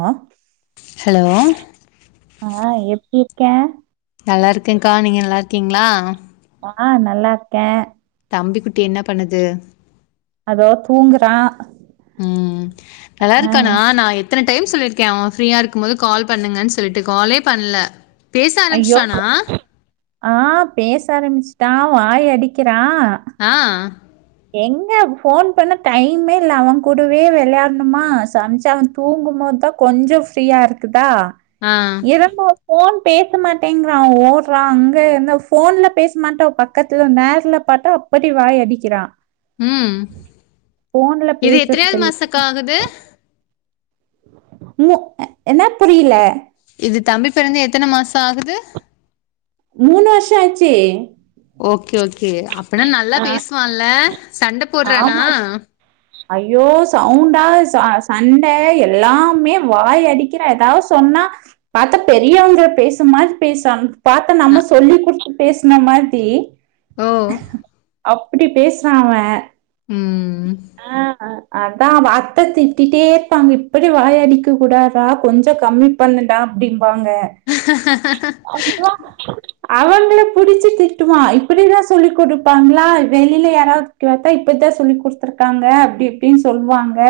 ஆ hello ஆ எப்டி இருக்கே நல்லாருக்கேன்கா நீங்க நல்லாருக்கீங்ளா ஆ நல்லாருக்கே தம்பி குட்டி என்னா பண்ணுது அதோ தூங்குறா ம் ஆ நல்லாருக்கானா நா எத் எத்ன டைம் சொல்லிருக்கே ஃப்ரீயா இருக்கும்போது கால் பண்ணுங்கன்னு சொல்ட்டு காலே பண்ல ஐயோ ஆ பேச ஆரம்பிச்சிட்டா வாய் அடிக்கிறா ஆ எங்க ஃபோன் பண்ணா டைமே இல்ல அவன் கூடவே விளாட்ணுமா சம்ச்சா தூங்கும்போதுதா கொஞ்சோ ஃப்ரீயா இருக்குதா ஆ எழும்பா போன் பேச மாட்டேங்கிறா ஓடுறா அங்க இருந்த போன்ல பேச மாட்டே பக்க பக்கத்துல நேர்ல பாத்தா அப்படி வாய் அடிக்கிறா ம் போன்ல இது பேசுறது எத்தனையாவது மாசக்கா இல்லையா ஆகுது மு என்ன புரியல இது தம்பி பிறந்த எத்தனைமாசம் ஆகுது மூணு வருஷம் ஆச்சே ஓகே ஓகே அப்படினா நல்லா ஆ பேசுவான்ல சண்டை போடுறானா ஆமா ஐயோ சவுண்டா ச சண்டை எல்லாமே வாய் அடிக்கிறேன் ஏதாவது சொன்னா பாத்தா பெரியவங்க பேசும் மாரி பேசா பாத்தா நம்ம அ- சொல்லி் குடுத்து பேசின மாரி ஓ அப் எப்டி பேசுறா அவே உம் ஆ அத்தான் அவ அத்த திட்டிட்டே இருப்பாங்க இப்படி வாய் அடிக்க கூடாதா கொஞ்சோ கம்மி பண்ணுடா அப்டிம்பாங்க ஹ அய்யா கு [unintelligible] டு அவங்கள புடிச்சு திட்டுவான் இப்டிதான் சொல்லி் குடுப்பாங்களா வெளில யாராவ்து இப்டி வளத்தா இப்பத்தான் சொல்லி குடுத்துருக்காங்க அப்டி அப்டின்னு சொல்வாங்க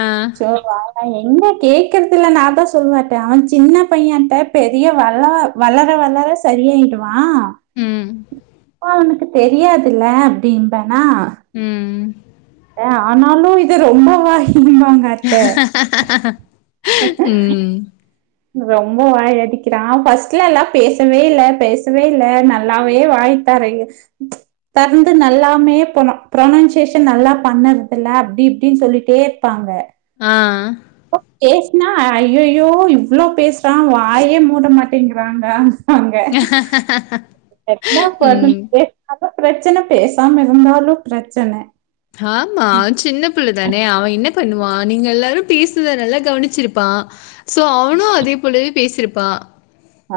ஆ அவே எங்க கேக்குறதுல நான்தா சொல்லுவேட்டே அவே சின்ன பையே த்த பெரிய வல வளர வளர சரியாயிடுவான் ம் அவனுக்கு தெரியாதுல்ல அப்டிம்பேனா ம் ஆனாலும் இது ரொம்ப வாயிம்பாங்க ஹா ஹா ரொம்ப வாய் அடிக்கிறான் ஃபஸ்ட்ல எல்லா பேசவே இல்ல பேசவே இல்ல நல்லாவே வாய் தாரெ உ தந்து நல்லாமே ப்னொ ப்ரொனன்சேஷன் நல்லா பண்ணறதுல்ல அப்டி இப்டின்னு சொல்லிட்டே இருப்பாங்க ஆ இப்ப பேசுனா அய்யய்யோ இவளோ பேசுறா வாயே மூட மாட்டேங்க்றான்டா ம்பாங்க ஹ என்னா பண்ண பேசுனாலு ப்ரச்சன பேசாம இருந்தாலு ப்ரச்சன ஆமா சின்ன பிள்ளதான அவே என்ன பண்ணுவா நீங்க எல்லாரும் பேசுறத நல்லா கவனிச்சிருப்பா ஸோ அவனு அதேபோலவே பேசியிருப்பான்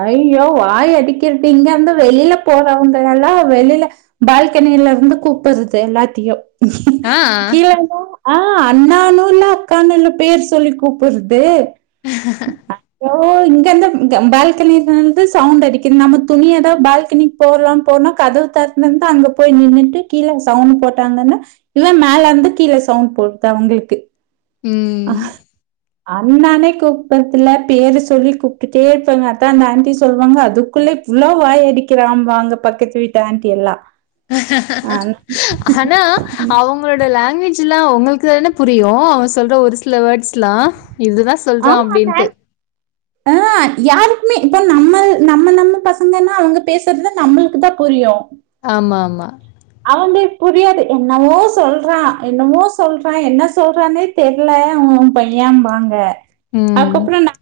ஐயோ வாய் அடிக்கறது இங்க வந்து வெளில போறவுங்கலெல்லா வெளில பால்கனியில இருந்து கூப்பறது எல்லாத்தையு ஆ. கீழ வா ஆ அண்ணானுல்ல அக்கானு இல்ல பேர் சொல்லி கூப்பறது ஹ அஹோ இங்கெந்து பால் பால்கனிலருந்துவுண்ட் அடிக்குது நம்ம துணியதா பால்கனி போலாம் போனா கதவு தர் முந்தா அங்க போய் நின்னுட்டு கீழே சவுண்ட் போட்டாங்கன்னா இவே மேலருந்து கீழ சவுண்ட் போட்தா அவுங்களுக்கு உம் அண்ணானே கூப்பறதில பேரு சொல்லி கூப்டுட்டே இருப்பாங்க அதான் அந்த ஆன்ட்டி சொல்வாங்க க்ஷ அதுக்குள்ள இவ்ளோ வாய் அடிக்கிறான் ம்பாங்க பக்கத்து வீட்டு ஆனர ட்டி எல்லாம்வல்ல ஞ் அது அவுங்களோட லாங்குவேஜ் எல்லா உங்களுக்கு தானே புரியும் அவே சொல்ற ஒரு சில வேர்ட்ஸ் எல்லா இதுதான் சொல்றான் ஆமா அப்டின்ட்டு. மேன் ஆ யாருக்குமே இப்ப நம்ம நம்ம நம்ம பசங்கன்னா அவுங்க பேசுறத நம்மளுக்கு தா புரியு ஆம்மா ஆமா அவுங்களுக் புரியாது என்னமோ சொல்றா என்னமோ சொல்றான் என்ன சொல்றானே தெர்ல ஓ பையேம்பாங்க ம். அதுக்கப்றோ நா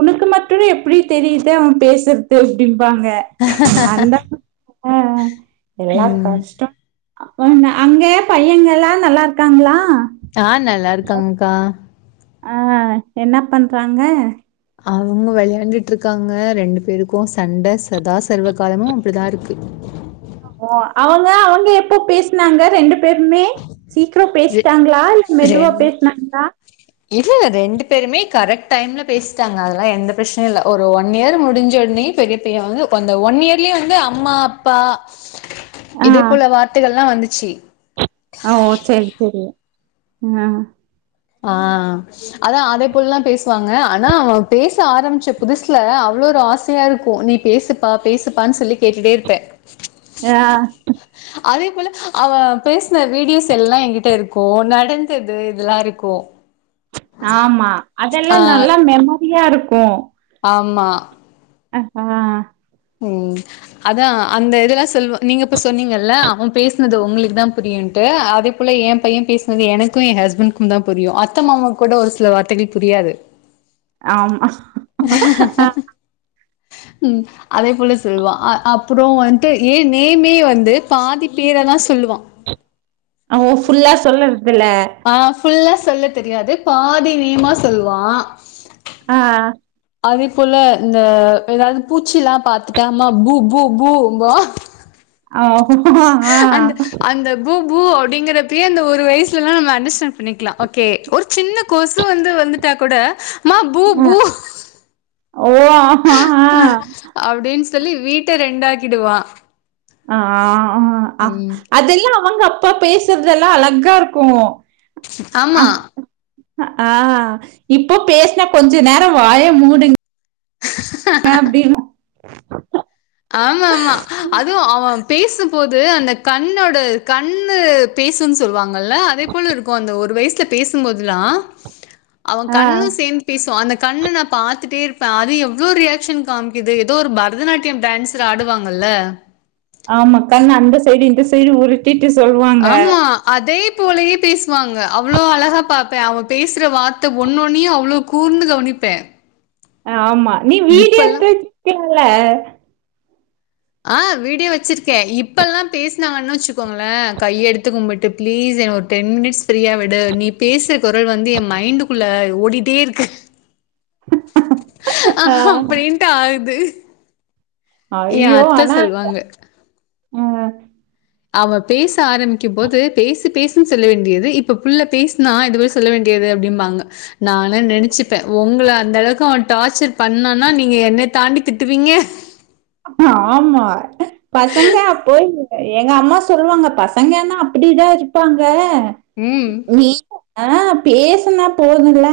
உனுக்கு மட்டும் எப்டி தெரியுது அவே பேசுறது அப்டிம்பாங்க அப்டிம்பாங்க அந்த எல்லா ம். கஷ் அங் அங்க பையங்கல்லா நல்லா இருக்காங்களா ஆ நல்லா இருக்காங்க்கா ஆ என்ன பண்றாங்க அவங்க வெளையாண்டுட்டு இருக்காங்க ரெண்டு பேருக்கும் சண்ட சதாசர்வகாலமு அப்டிதா இருக்கு ஓ அவங்க அவங்க எப்போ பேசுனாங்க ரெண்டு பேருமே சீக்கிரம் ரெ பேசிட்டாங்களா இல்ல மெதுவா ரெண் பேசனாங்களா இல்ல ரெண்டு பேருமே கரெக்ட் டைம்ல பேசிட்டாங்க அதெல்லா எந்த பிரச்சனயும் இல்ல ஒரு ஒன் இயர் முடிஞ்சோனே பெரிய வந்து அந்த ஒன் இயர்லயே வந்து அம்மா அப்பா [inaudible] இதே போல வார்த்தைகள்ல்லா வந்துச்சி ஆ ஓ செரி செரி ம் ஆ ஆ அதான் அதே போல்லா பேசுவாங்க ஆனா அவ பேச ஆரம்பிச்ச புதுசுல அவ்ளோ ஒரு ஆசையா இருக்கும் நீ பேசுப்பா பேசுப்பான்னு சொல்லி கேட்டுட்டே இருப்பே ஆ அதே போல அவ பேசுன வீடியோஸ் எல்லா எங்கிட்ட இருக்கோம் நடந்தது இதெல்லாருக்கோம் ஆமா அதெல்லா ஆ நல்லா மெமரியா இருக்கோம் ஆமா அ ஆ ம் அதான் அந்த இதெல்லா செய்வ நீங்க இப்ப சொன்னீங்கல்ல அவன் பேசுனது உங்களுக்கு தா புரியும்ட்டு அத ள்ள என் பையன் பேசினது எனக்கும் என் ஹஸ்பண்டுக்கும் தா புரியும் அத்த மாமாவுக்கு கூட ஒரு சில வார்த்தைகள் புரியாது [inaudible] ம் அதே போல சொல்வான் அப்றம் வந்துட்டு ஏன் நேமே வந்து பாதி பேர தா சொல்லுவான் அவன் ஃபுல்லா சொல்றதுல ஆ ஃபுல்லா சொல்ல தெரியாது பாதி நேமா சொல்வான் ஆ அதே போல இந்த ஏதாவது பூச்சில்லாம் பாத்துட்டானா பூ பூ பூ ன்பா அவே [unintelligible] ஆ அந்த பூ பூ அப்டிங்கறப்பியே அந்த ஒரு வயசுலல்லா நம்ம அண்டர்ஸ்டாண்ட் பண்ணிக்கலாம் ஓகே ஒரு சின்ன கொசு வந்து வந்துட்டா கூட மா பூ பூ ஓ அ அப்டின்னு சொல்லி வீட்ட ரெண்டாக்கிடுவான் ஆ ம் அதெல்லா அவங்க அப்பா பேசுறதெல்லா அழகா இருக்கும் ஆமா ஆ இப்போ பேசுன கொஞ்ச நேரம் வாய மூடுங் அப்டினா ஆமாமா அதுவும் அவன் பேசும்போது அந்த கண்ணோட கண்ணு பேசும் சொல்வாங்கல்ல அதே போல இருக்கும் அந்த ஒரு வய்சுல பேசும்போதுல்லா அவன் ஆ கண்ணும் சேந்து பேசு அந்த கண்ண நான் பாத்துட்டே இருப்பே அது எவ்வளோ ரியாக்க்ஷன் காமிக்குது ஏதோ ஒரு பரதநாட்ட [unintelligible] டான்சர் ஆடுவாங்கல்ல ஆமா கண்ணு அந்த சைடு இந்த சைடு உருட் டிட்டு சொல்வாங் ஆமா அதே போலயே பேசுவாங்க அவ்ளோ அழகா பாப்பே அவ பேசுற வார்த்த ஒன்னு ஒன்னையு அவ்ளோ கூர்ந்து கவனிப்பே ஆமா நீ வீடிய எடுத்து வெச்க்கீங்ல ஆ வீடியோ வெச்சிருக்கே இப்ப எல்லா பேசினாங்கன்னு வெச்சுக்கோங்களே கைய எடுத்து கும்பிட் ட்டு பிளீஸ் என்ன ஒரு டென் மினிட்ஸ் ஃப்ரீயா விடு நீ பேசுற குரல் வந்து எ மைண்டுக்குள்ள ஓடிட்டே இருக்கு ஆ அப்டின்ட்டு ஆகுது என் ஐயோ அத்தை ஆன சொல்லுவாங்க. அ அவ பேச ஆரம்பிக்கும் போது பேசு பேசுன் சொல்ல வேண்டியது இப்ப புள்ள பேஸ்னா இந்த வயஸ் சொல்ல வேண்டியது அப்டிம்பாங்க நாலா நெனச்சுப்பே உங்கள அந்த அளவுக்கு அவ டார்ச்சர் பண்ணானா நீங்க என்ன தாண்டி திட்டுவீங்க ஆம்மா பசங்க அப் போய் எங்க அம்மா சொல்வாங்க பசங்கேனா அப்டிதா இருப்பாங்க ம். நீ ஆ பேசனா போதுல்ல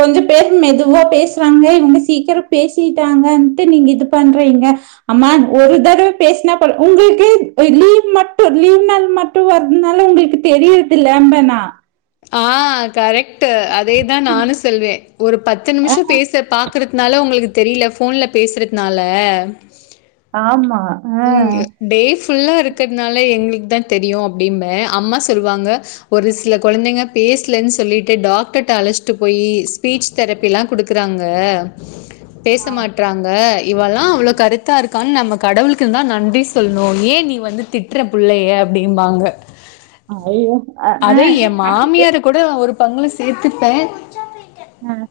கொஞ்ச பேர் மெதுவா பேசுறாங்களே இவங்க சீக்கிர பேசிட்டாங்கன்ட்டு நீங்க இது பண்றீங்க ஆம்மா ஒரு தடவ பேசனா போரு உங்குளுக்கே ஒ லீவ் மட்டு லீவ் நாள் மட் ட்டு வருதுனால உங்குளுக்கு தெரியறதில்ல [unintelligible] ஆ கரெக்ட்டு அதேதா நானு செல்வே ஒரு பத்து ஆ நிமிஷோ பேசர் பாக்கர்து ன்னால உங்களுக்கு தெரியில ஃபோன்ல பேசறத்னால ஆம்மா ம் டே ஃபுல்லா இருக்றத்னால எங்களுக்கு தா தெரியு அப்டின்னு அம்மா சொல்வாங்க ஒரு சில கொழந்தைங்க பேசலன் சொல்லிட்டு டாக்டர்ட்ட அழச்சிட்டு போயி ஸ்பீச் தெரப்பிலா குடுக்குறாங்க பேச ஆ. மாட்றாங்க இவெல்லா அவ்ளோ கருத்தா இருக்கான் நம்ம கடவுள் க்குந்தா நன்றி சொல்ணு ஏ நீ வந்து திட்ற புள்ளய அப்டிம்பாங்க அ அய்யய்யோ அ ஆ குடு ஒரு பங்குல சேத்துப்பே ம்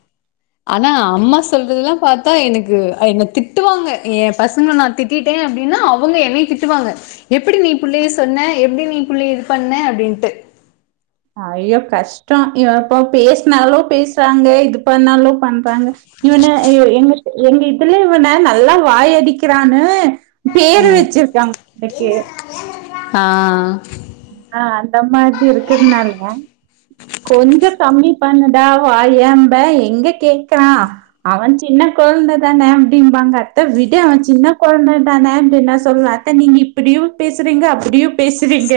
ஆனா அம்மா சொல்றதெல்லா பாத்தா எனக்கு என்ன திட்டுவாங்க எ பசங்கள நா திட்டிட் டே அப்டின்னா அவங்க என்னை திட்டுவாங்க எப்டி நீ புள்ளய சொன்ன எப்டி நீ புள்ளய இது பண்ணே அப்டின்ட்டு ஐயோ கஷ்டோ எப்ப பேசனாலு பேசுறாங்க இது பண்ணாலு பண்றாங்க இவன எங்க எங்க இதுல இவன நல்லா வாய் அடிக்கிறானு பேரு வெச்சிருக்காங்க [unintelligible] ஆ ஆ அந்த மாத்ரி இருக்குறனாலதா கொஞ்ச கம்மி பண்ணுடா வாயேம்பே எங்க கேக்றா அவன் சின்ன கொழந்த தானே அப்டிம்பாங்க அத்த விடு அவ சின்ன கொழந்த தானே அப்டின் நா சொல்வே அத்த நீங்க இப்டியு பேசுறீங்க அப்டியு பேசுறீங்க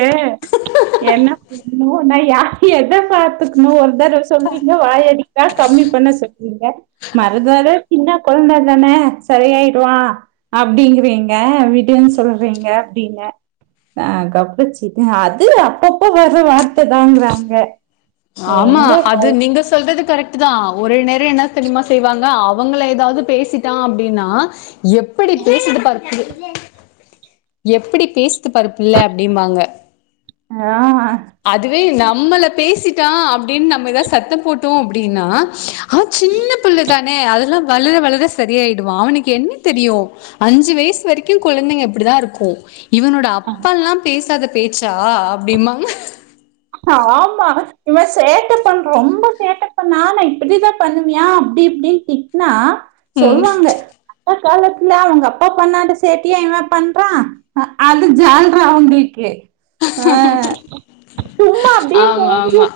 என்னப் ஐயோ நா யார் எத பாத்துக்ணு ஒரு தடவ சொல்வீங்க வாய் அடிக்றா கம்மி பண்ண சொல்வீங்க மறதட சின்ன கொழந்த தானே சரியாயிடுவா அப்டிங்குறீங்க விடுன் சொல்றீங்க அப்டின்னு அ [unintelligible] இது அது அப்பப்ப வர்ற வார்த்ததாங்றாங்க ஆமா அது நீங்க சொல்றது கரெக் ட்டுதா ஒரு நேர என்ன தெரியுமா செய்வாங்க அவங்கள ஏதாது பேசிட்டா அப்டின்னா எப்படி பேசுது பாரு [unintelligible] எப்படி பேசுது பாரு புள்ள அப்படிம்மாங்க அ ஆ அதுவே நம்மள பேசிட்டா அப்டின் நம்ம ஏதா சத்தம் போட்டோ அப்டின்னா அவ சின்ன புள்ள தானே அதெல்லா வளர வளர சரியாயிடுவா அவுனுக்கு என்ன தெரியு அஞ்சு வயசு வரைக்கு குழந்தைங்க இப்படிதா இருக்கு இவனு ட அப்பன்ல்லா பேசாத பேச்சா அப்டிமாங்க ஆமா இவ சேட்ட பண்ற ரொம்ப சேட்டைப்பண்ணாம இப்டிதா பண்ணுவியா அப்டி இப்டின் திட்னா ம் சொல்வாங்க அந்த காலத்துல அவுங்க அப்பா பண்ணாத சேட்டையா இவ பண்றா ஆ அது ஜால்ரா அவுங்கிள்க்கு ஆ சும்மா அப்டியே மூஞ்சிய ஆமாமா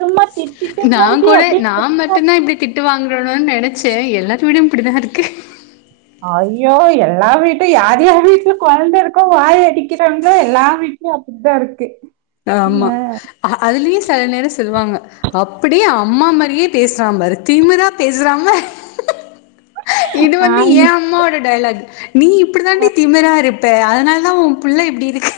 சும்மா திட்டிட்டு நா மூஞ்சிய கூட அப்டியே நா மட்டுந்தா இப்டி தி ட்டு வாங்கரனோ நெனைச்சே எல்லாத்து வீடு இப்டிதா இருக்கு அய்யோ எல்லா வீட்டு யார் யார் வீட்ல கொழந்த இருக்கோ வாய் அடிக்கிறாங்ளோ எல்லா வீட்லயு அப் டிதா இருக்கு ஆமா அ அதுலையு சில நேரோ சொல்வாங்க அப்படியே அம்மா மாரியே பேசுறா பாரு திமுறா பேசுறா பா இது வந்து ஆ எ அம்மாவோட டைலாக் நீ இப்டி தாண்டி திமுறா இருப் ப அதனால தா உ புள்ள இப்டி இருக்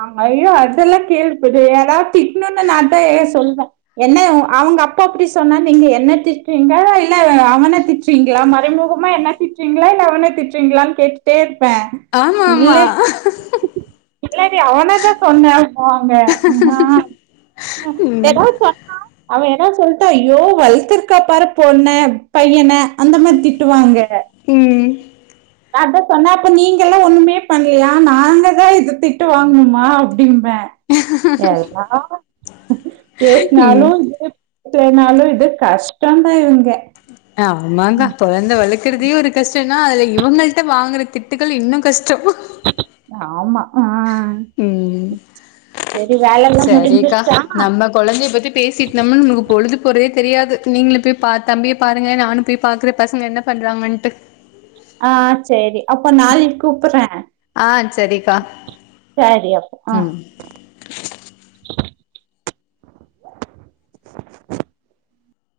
ஆ ஐயோ அதெல்லா கேட்பது ஏதா திட்னுனா நா [unintelligible] சொல்வே என்ன அ அவுங்க அப்பா அப்டி சொன்னா நீங்க என்ன திட்றீங்க இல்ல அவன திட் றீங்ளா மறைமுகமா என்ன திட்றீங்ளா இல்ல அவன திட்றீங்ளான் கேட்டுட்டே இருப்பே இல்ல ஆமாம்மா இல்லடி அவன தா சொன்னேன்வாங்க ஏதாவது சொன்னா அவ ஏதாவ்து சொல்ட்டா ஐயோ வள்த்துருக்கா பாரு பொண்ண பையன அந்த மாரி திட்டுவாங்க ம் நா அதா சொன்ன அப்ப நீங்க எல்லா ஒண்ணுமே பண்லையா நாங்கதா இது திட்டு வாங்கணுமா அப்டின்பே எல்லா ம் பேசுனாலு [inaudible] பேசுலனாலு இது கஷ்டோந்தா இவுங்க ஆமாங்க கொழந்த வளக்கறதே ஒரு கஷ்டோனா அதுல இவுங்கள்ட்ட வாங்கற திட்டுக்கள் இன்னு கஷ்டோ ஆமா ஆ ம் சேரி வேல எல்லா சரிக்கா முடிஞ்சிருச்சா நம்ம கொழந்தைய பத்தி பேசிட்டு இந்தம் ன் நம்ளுக்கு பொழுது போறதே தெரியாது நீங்களு போய் பா தம்பியே பாருங்க நானும் போய் பாக்றே பசங்க என்ன பண்றாங்கட்டு ஆ சேரி அப்போ நாளைக்கு கூப்பட்றே ஆ சரிக்கா சரி அப்போ ஆ ம்